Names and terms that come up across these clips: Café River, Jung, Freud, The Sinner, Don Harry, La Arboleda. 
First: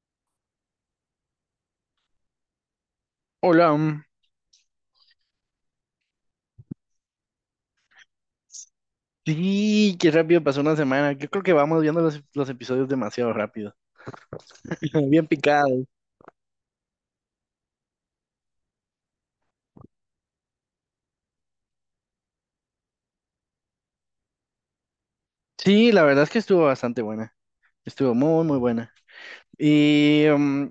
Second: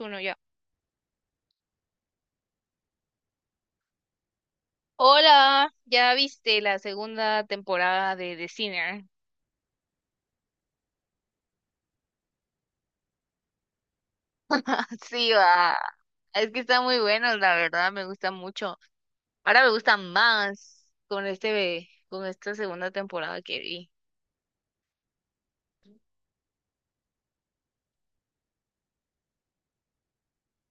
Uno ya. Hola, Hola, ¿ya viste la segunda temporada de The Sinner? sí, qué rápido pasó una semana. Yo creo que vamos viendo los episodios demasiado rápido. Ah, Bien sí, va. picado. Es que está muy bueno, la verdad, me gusta mucho. Ahora me gusta más con este, con esta segunda temporada que vi. Sí, la verdad es que estuvo bastante buena. Estuvo muy, muy buena. Y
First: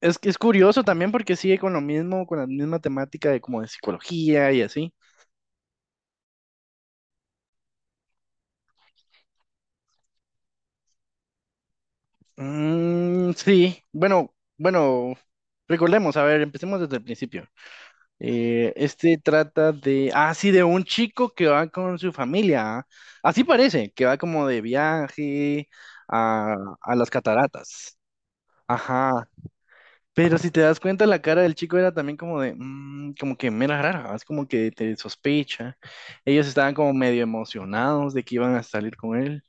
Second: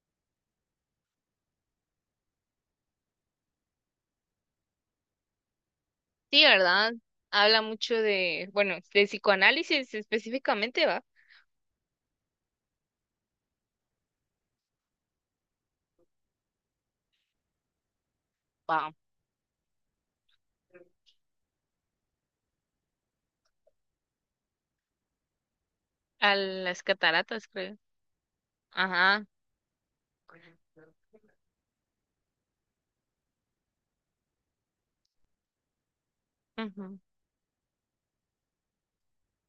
es que es curioso también porque sigue con lo mismo, con la misma temática de como de psicología y así. Sí, ¿verdad? Habla mucho de, bueno, de psicoanálisis específicamente, va. Sí, bueno, recordemos, a ver, empecemos desde el principio. Va. Este trata de, ah, sí, de un chico que va con su familia. ¿Ah? Así parece, que va como de viaje A a, las a las cataratas, creo. cataratas. Ajá. Ajá. Pero si te das cuenta, la cara del chico era también como de, como que mera rara, es como que te sospecha. Ellos estaban como Ujú. medio emocionados de que iban a salir con él.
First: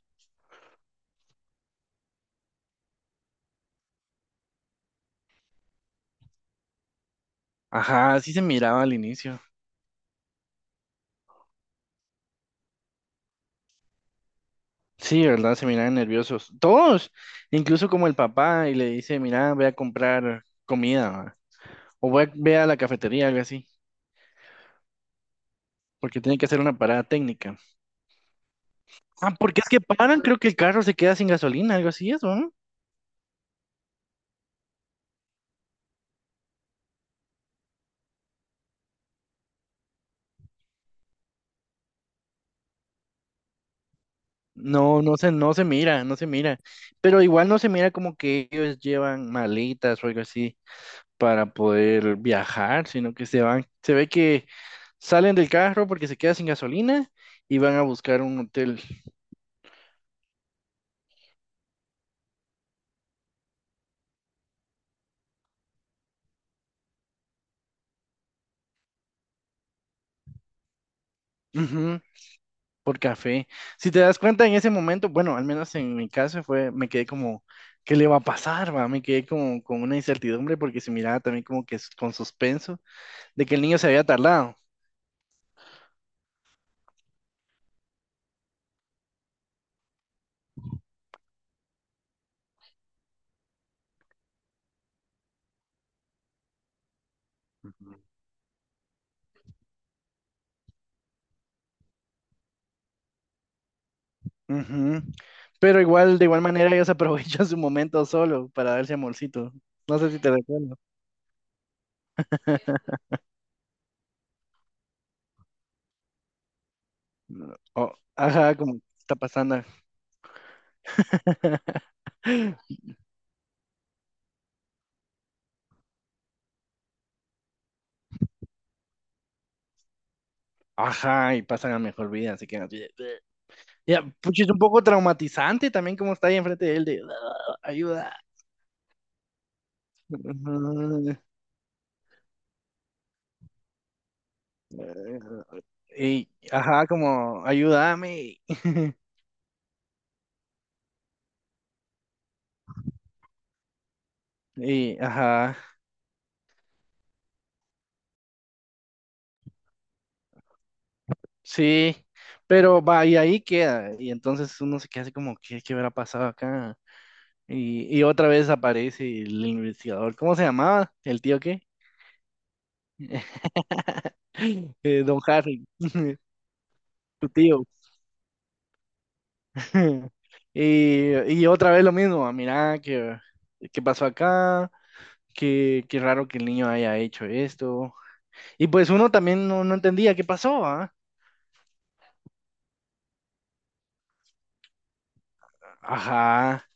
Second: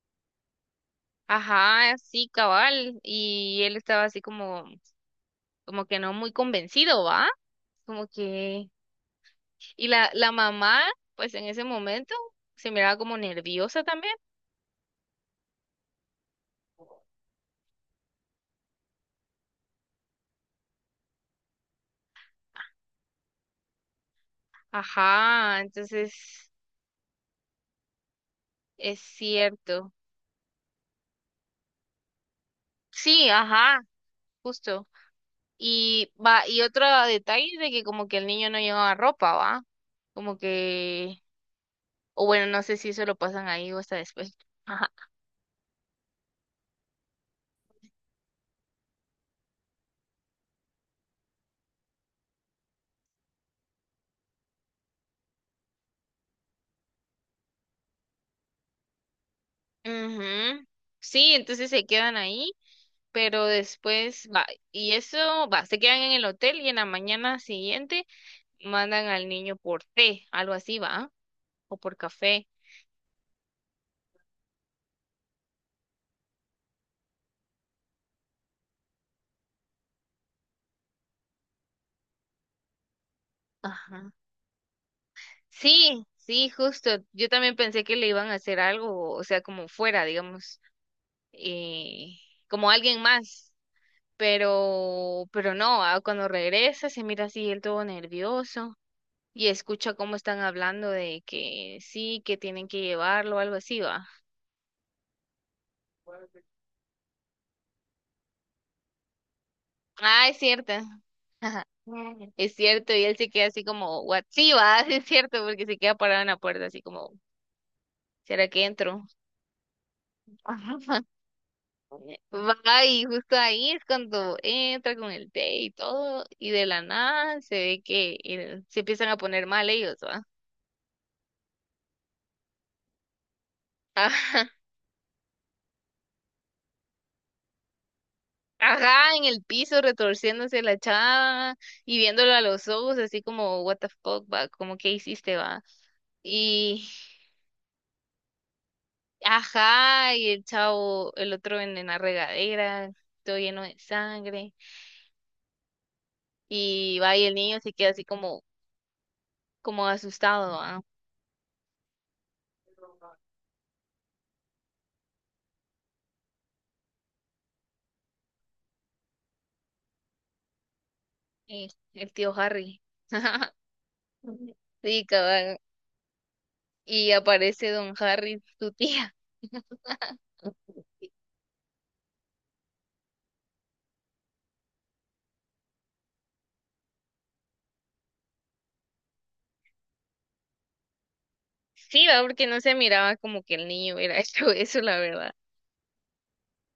Ajá, sí, cabal. Y él estaba así como, como que no muy convencido, ¿va? Como Ajá, así se que... miraba al inicio. Y la mamá, pues en ese momento, se miraba como nerviosa también. Sí, ¿verdad? Se miraban nerviosos. Todos, incluso como el papá, y le dice, mira, voy a comprar comida. O voy a, ve a la cafetería, algo así, Ajá, porque tiene que entonces hacer una parada técnica. es Ah, porque es que cierto. paran, creo que el carro se queda sin gasolina, algo así, eso, ¿no? Sí, ajá, justo. Y va, y otro detalle de que como que el niño no llevaba ropa, ¿va? Como que, o bueno, no sé si eso lo pasan ahí o hasta después. Ajá. No, no se mira, no se mira. Pero igual no se mira como que ellos llevan maletas o algo así para poder viajar, sino que se van, se ve que salen del carro porque se queda sin gasolina y van a buscar un hotel. Ujú. Sí, entonces se quedan ahí, pero después va, y eso va, se quedan en el hotel y en la mañana siguiente mandan al niño por té, algo así, ¿va? O por Ujú. café. Por café. Si te das cuenta en ese momento, bueno, al menos en mi caso fue, me quedé como, ¿qué le va a pasar, va? Me quedé como con una incertidumbre porque se miraba también como que con suspenso de que el niño se había Ajá. tardado. Sí, sí, justo. Yo también pensé que le iban a hacer algo, o sea, como fuera, digamos, eh, como alguien más. Pero no, ah, cuando regresa se mira así él todo nervioso y escucha cómo están hablando de que sí, que tienen que llevarlo, algo así, ¿va? Ujú. Pero igual, de igual manera, ellos aprovechan su momento solo para darse amorcito. No sé si Ah, te es cierto. recuerdo. Ajá. Es cierto, y él se queda así como, ¿what? Sí, va, sí es cierto, porque se queda parado en la puerta así como, O ¿será ajá, que como ¿qué entro? está pasando? Va, y justo ahí es cuando entra con el té y todo, y de la nada se ve que el- se empiezan a poner mal ellos, ¿va? Ajá, y pasan a mejor vida, así que... Ya, pucha, Ajá, es un poco traumatizante también como está ahí enfrente de él de "Ah, ayuda." ajá, en el piso retorciéndose la chava y viéndolo a los ojos así como, what the fuck, va, como, ¿qué hiciste, va? Y, ajá, como, ayúdame. Ajá, y el chavo, el otro en la regadera, todo lleno de sangre, Y, ajá, y va y el niño se queda así como, como asustado, ah. sí, pero va, y ahí queda. Y entonces uno se queda así como, ¿qué, qué habrá pasado acá? Y otra vez aparece el investigador. ¿Cómo se llamaba? ¿El tío qué? El tío Harry. Sí, Don cabal. Harry, Y tu tío. aparece don Harry, tu tía. Y, y otra vez lo mismo, ah, mira, que ¿qué pasó acá? ¿Qué, qué raro que el niño haya hecho esto? Y pues uno también no entendía qué pasó, ¿ah? Sí, va, porque no se miraba como que el niño hubiera hecho eso, la verdad. Ajá,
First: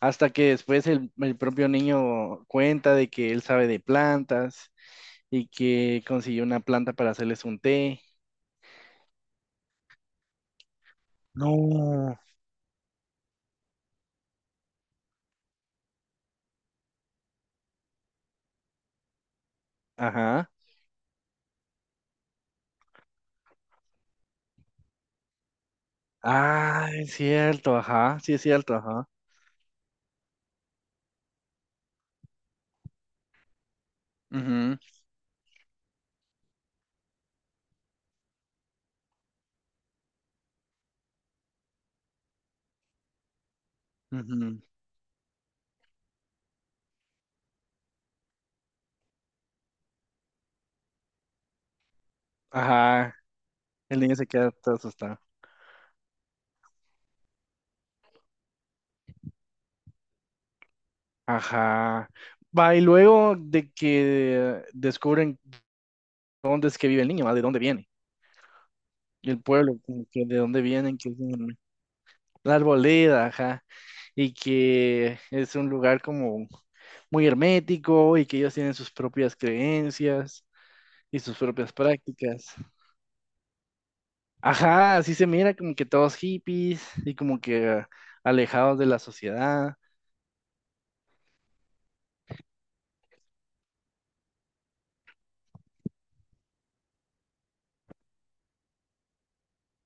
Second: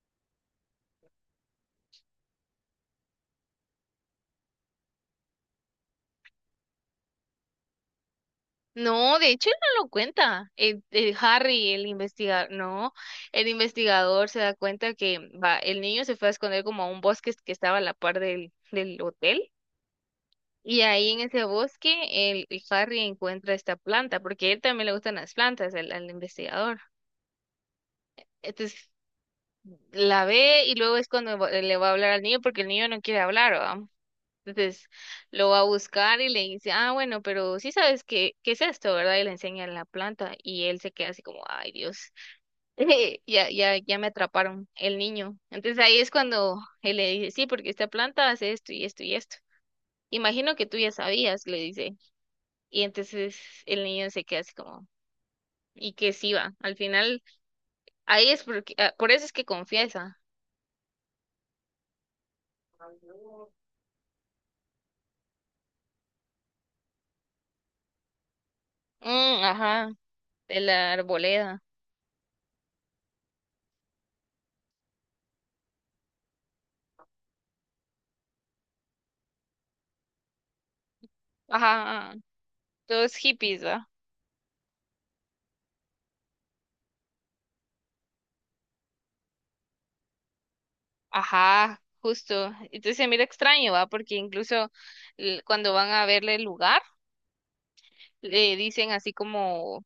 hasta que después el propio niño cuenta de que él sabe de plantas y que consiguió una planta para hacerles un té. No, de hecho él no lo cuenta. El Harry, el No. investigador, no, el investigador se da cuenta que va, el niño se fue a esconder como a un bosque que estaba a la par del, del hotel. Ajá. Y ahí en ese bosque el Harry encuentra esta planta, porque a él también le gustan las plantas, al, al investigador. Ah, es cierto, ajá, sí es cierto, Entonces ajá. la ve y luego es cuando va- le va a hablar al niño, porque el niño no quiere hablar, ¿va? Entonces lo va a buscar y le dice, ah, bueno, pero sí sabes qué, qué es esto, ¿verdad? Y le enseña la planta y él se queda así como, ay, Dios, ya, ya, ya me Ujú, ujú. atraparon el niño. Entonces ahí es cuando él le dice, sí, porque esta planta hace esto y esto y esto. Imagino que tú ya sabías, le dice. Y Ajá, entonces el el niño niño se se queda queda así todo como, asustado. y que sí va. Al final, ahí es porque, ah, por eso es que confiesa. Ajá. Va, y luego de que descubren dónde es que vive el niño, ¿va? ¿De dónde viene? El Mm, pueblo, ajá, como que de de dónde la vienen, que es arboleda. La Arboleda, ajá. Y que es un lugar como muy hermético y que ellos tienen sus propias creencias y sus propias Ajá, prácticas. todos hippies, ¿va? Ajá, así se mira como que todos hippies y como que ah, alejados de la sociedad. Ajá, justo. Entonces se mira extraño, ¿va? Porque incluso cuando van a verle el lugar, le dicen así como,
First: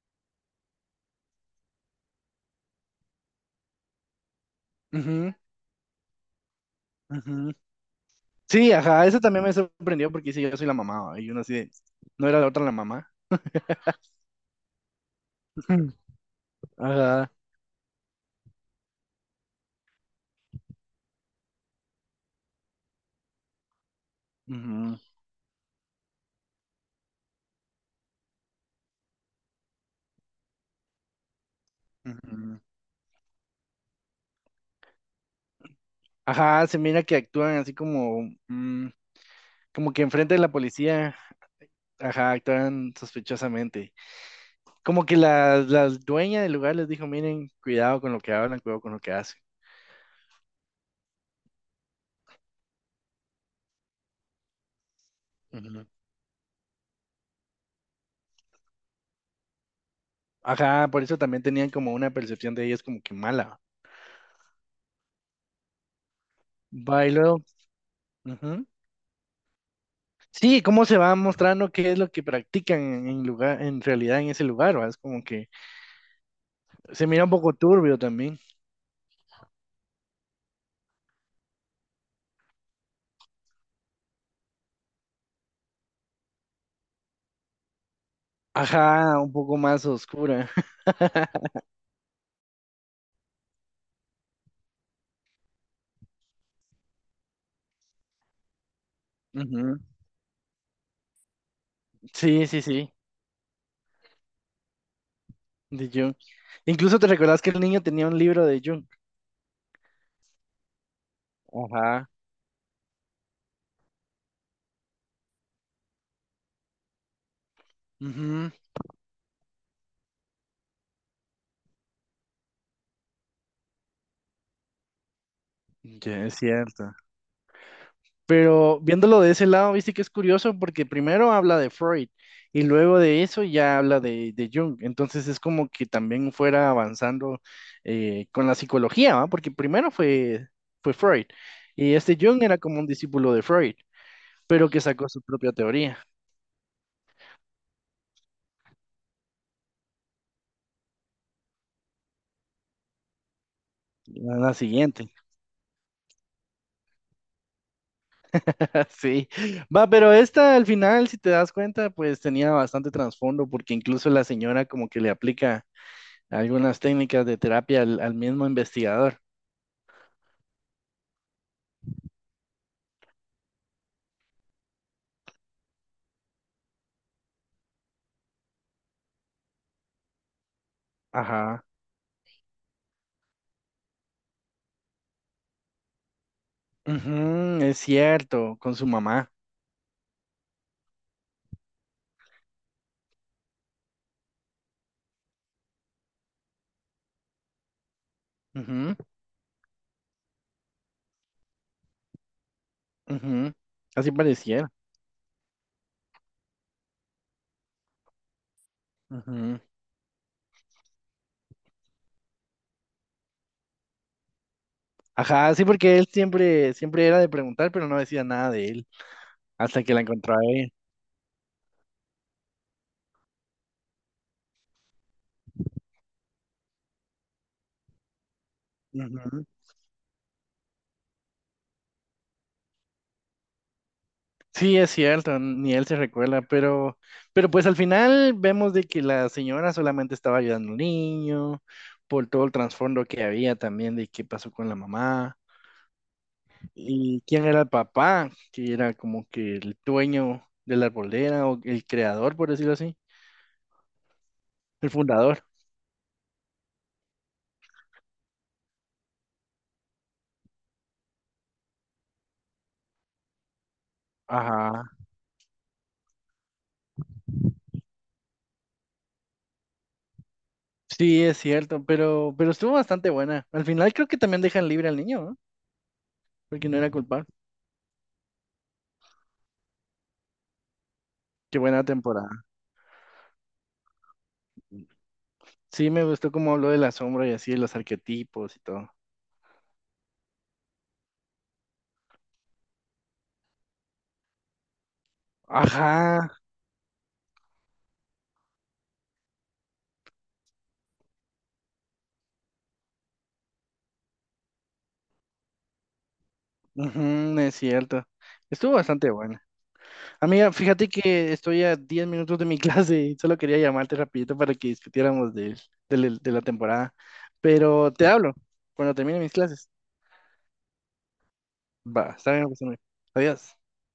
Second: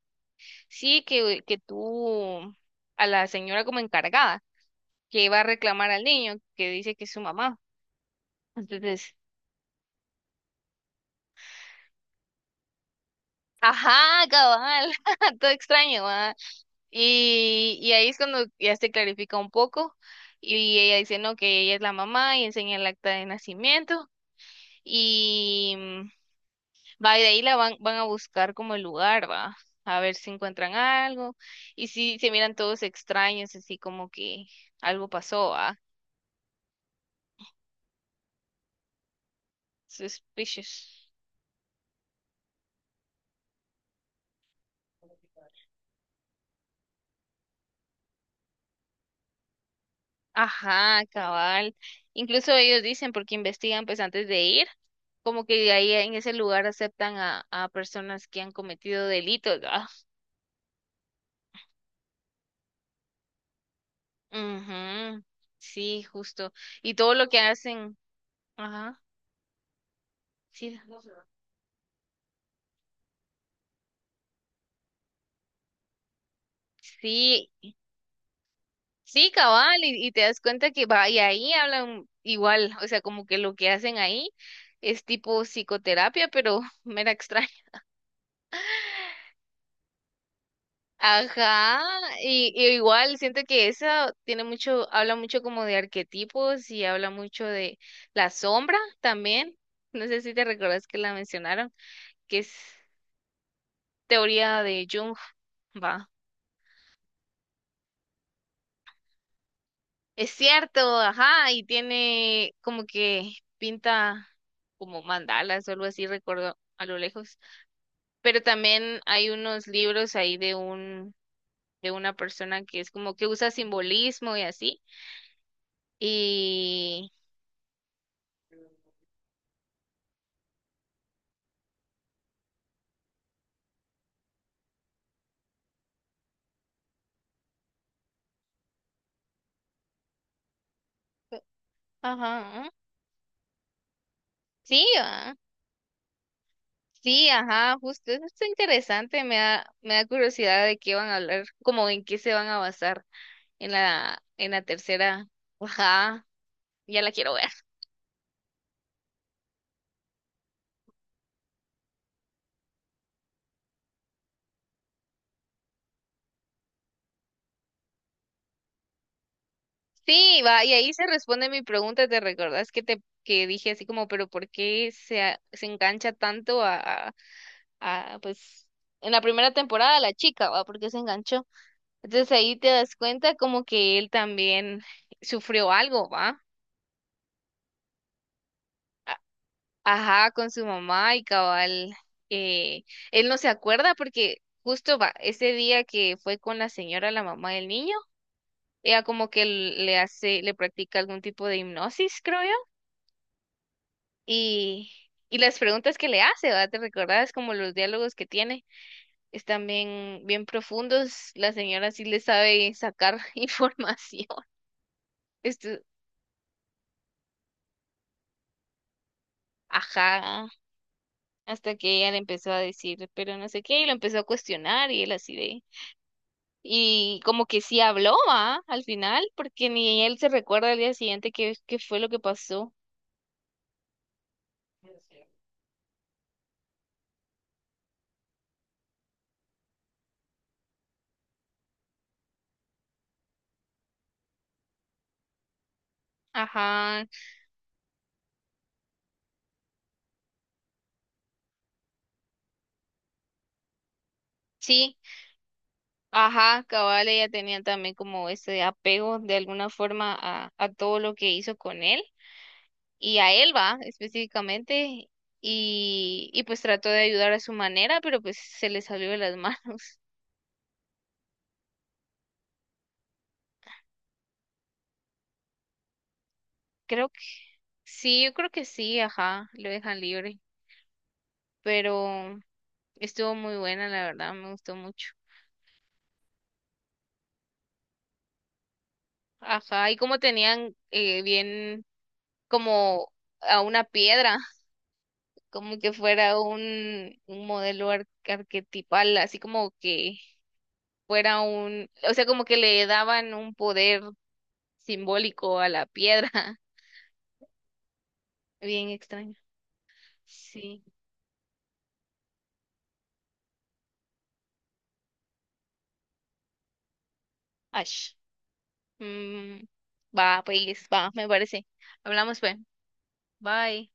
sí, que tú, a la señora como encargada, que Ujú, iba a reclamar al niño, que dice que es su ujú. mamá. Sí, ajá, Entonces, eso también me sorprendió porque sí, yo soy la mamá, ¿va? Y uno así de, no era la otra la mamá. ajá, cabal, todo extraño, ¿va? Ajá. Y ahí es cuando ya se clarifica un poco. Y ella dice, no, que ella es la mamá y enseña el acta de nacimiento. Ujú, Y va, y de ahí la van, van a buscar como el lugar, va, a ver si encuentran algo. Y si se miran ujú. todos extraños, así como que algo pasó, va. Ajá, se mira que actúan así como, como que enfrente de la Suspicious. policía. Ajá, actúan sospechosamente. Como que la dueña del lugar les dijo, miren, cuidado con lo que hablan, cuidado con lo que hacen. Ajá, cabal. Incluso ellos dicen, porque investigan pues antes de ir, como que Ujú. ahí en ese lugar aceptan a personas que han cometido delitos, ¿verdad? Ajá, por eso también tenían como una percepción de ellos como que mala. Ujú, sí, justo. Y Va y todo lo luego, que hacen, ujú. ajá, Sí, sí. cómo se va mostrando qué es lo que practican en lugar, en realidad en ese lugar, ¿va? Es como que se mira un Sí, poco turbio también. sí, cabal, y te das cuenta que va, y ahí hablan igual, o sea, como que lo que hacen ahí es tipo psicoterapia, pero mera extraña. Ajá, un poco más oscura. Ajá, y igual siento que esa tiene mucho, habla mucho como de arquetipos y habla mucho de la sombra también. Ujú. No sé si te recuerdas que la mencionaron, que Sí, es sí, sí, teoría de Jung, de va. Jung. Incluso te recordás que el niño tenía un libro de Jung. Es cierto, ajá, y Ajá. tiene como que pinta como mandalas o algo así, recuerdo a lo lejos. Pero Ujú. también hay unos libros ahí de un, de una persona que es como que usa simbolismo y así. Ya, es cierto. Y Pero viéndolo de ese lado, viste que es curioso porque primero habla de Freud y luego de eso ya habla de Jung. Entonces es como que también fuera avanzando con la psicología, ¿va? Porque primero fue, fue Freud y este Jung era ajá, como un discípulo de Freud, pero que sí, sacó su ah, propia teoría, sí, ajá, justo, eso está interesante, me da curiosidad de qué van a hablar, como en qué se van a basar en la la siguiente. tercera, ajá, ya la quiero ver. Sí, va, pero esta al final, si te das cuenta, pues tenía bastante trasfondo porque incluso la señora como que le aplica algunas técnicas de terapia al mismo investigador. Sí, va, y ahí se responde mi pregunta, ¿te recordás que te que dije así como, pero ¿por qué se, a- se engancha tanto a, pues, en la primera temporada la chica, ¿va? Porque se enganchó. Ajá. Entonces ahí te das cuenta como que él también sufrió algo, ¿va? Ujú, es cierto, con su A- mamá. Ajá, con su mamá y cabal, eh, él no se acuerda porque justo va, ese día que fue con la señora, la mamá del niño, ella como que le hace, le practica algún tipo de hipnosis, creo yo, Ujú, ujú. Así pareciera. y, y las preguntas que le hace, ¿va? ¿Te recordás como los diálogos que tiene? Ujú. Están bien, bien profundos. La señora sí le sabe sacar información. Ajá, sí, Esto, porque él siempre, siempre era de preguntar, pero no decía nada de él hasta que la encontró a ajá, ella. hasta que ella le empezó a decir, pero no sé qué, y lo empezó a cuestionar y él así de... Y como que sí habló, ¿va? Al final, Ujú. porque ni él se recuerda al día siguiente qué, qué fue lo que pasó. Sí, es cierto, ni él se recuerda, pero pues al final vemos de que la señora solamente estaba ayudando al niño, por todo el trasfondo que había también de qué pasó con la mamá. Ajá, ¿Y quién era el papá? Que era como que el dueño de la arboleda o el creador, por decirlo así, el sí, fundador. ajá, cabal, ella tenía también como ese apego de alguna forma a todo lo que hizo con él. Y a él va Ajá. específicamente y pues trató de ayudar a su manera, pero pues se le salió de las manos. Sí, es cierto, pero estuvo bastante buena. Al final creo que también dejan libre al niño, ¿no? Porque no era Creo que culpable. sí, yo creo que sí, ajá, lo dejan libre, Qué buena pero temporada. estuvo muy buena, la verdad, me gustó mucho. Sí, me gustó cómo habló de la sombra y así, de los arquetipos y todo. Ajá, y como tenían bien como a una piedra, como que Ajá, fuera un modelo ar- arquetipal, así como que fuera un, o sea, como que le daban un poder simbólico a la piedra. ujú, es cierto. Estuvo Bien bastante extraño. bueno. Amiga, Sí. fíjate que estoy a 10 minutos de mi clase y solo quería llamarte rapidito para que discutiéramos de la temporada. Pero te Ash. hablo cuando termine mis Mm, clases. va, pues, va, me parece. Va, está Hablamos, bien, pues. pues, amigo. Adiós. Bye.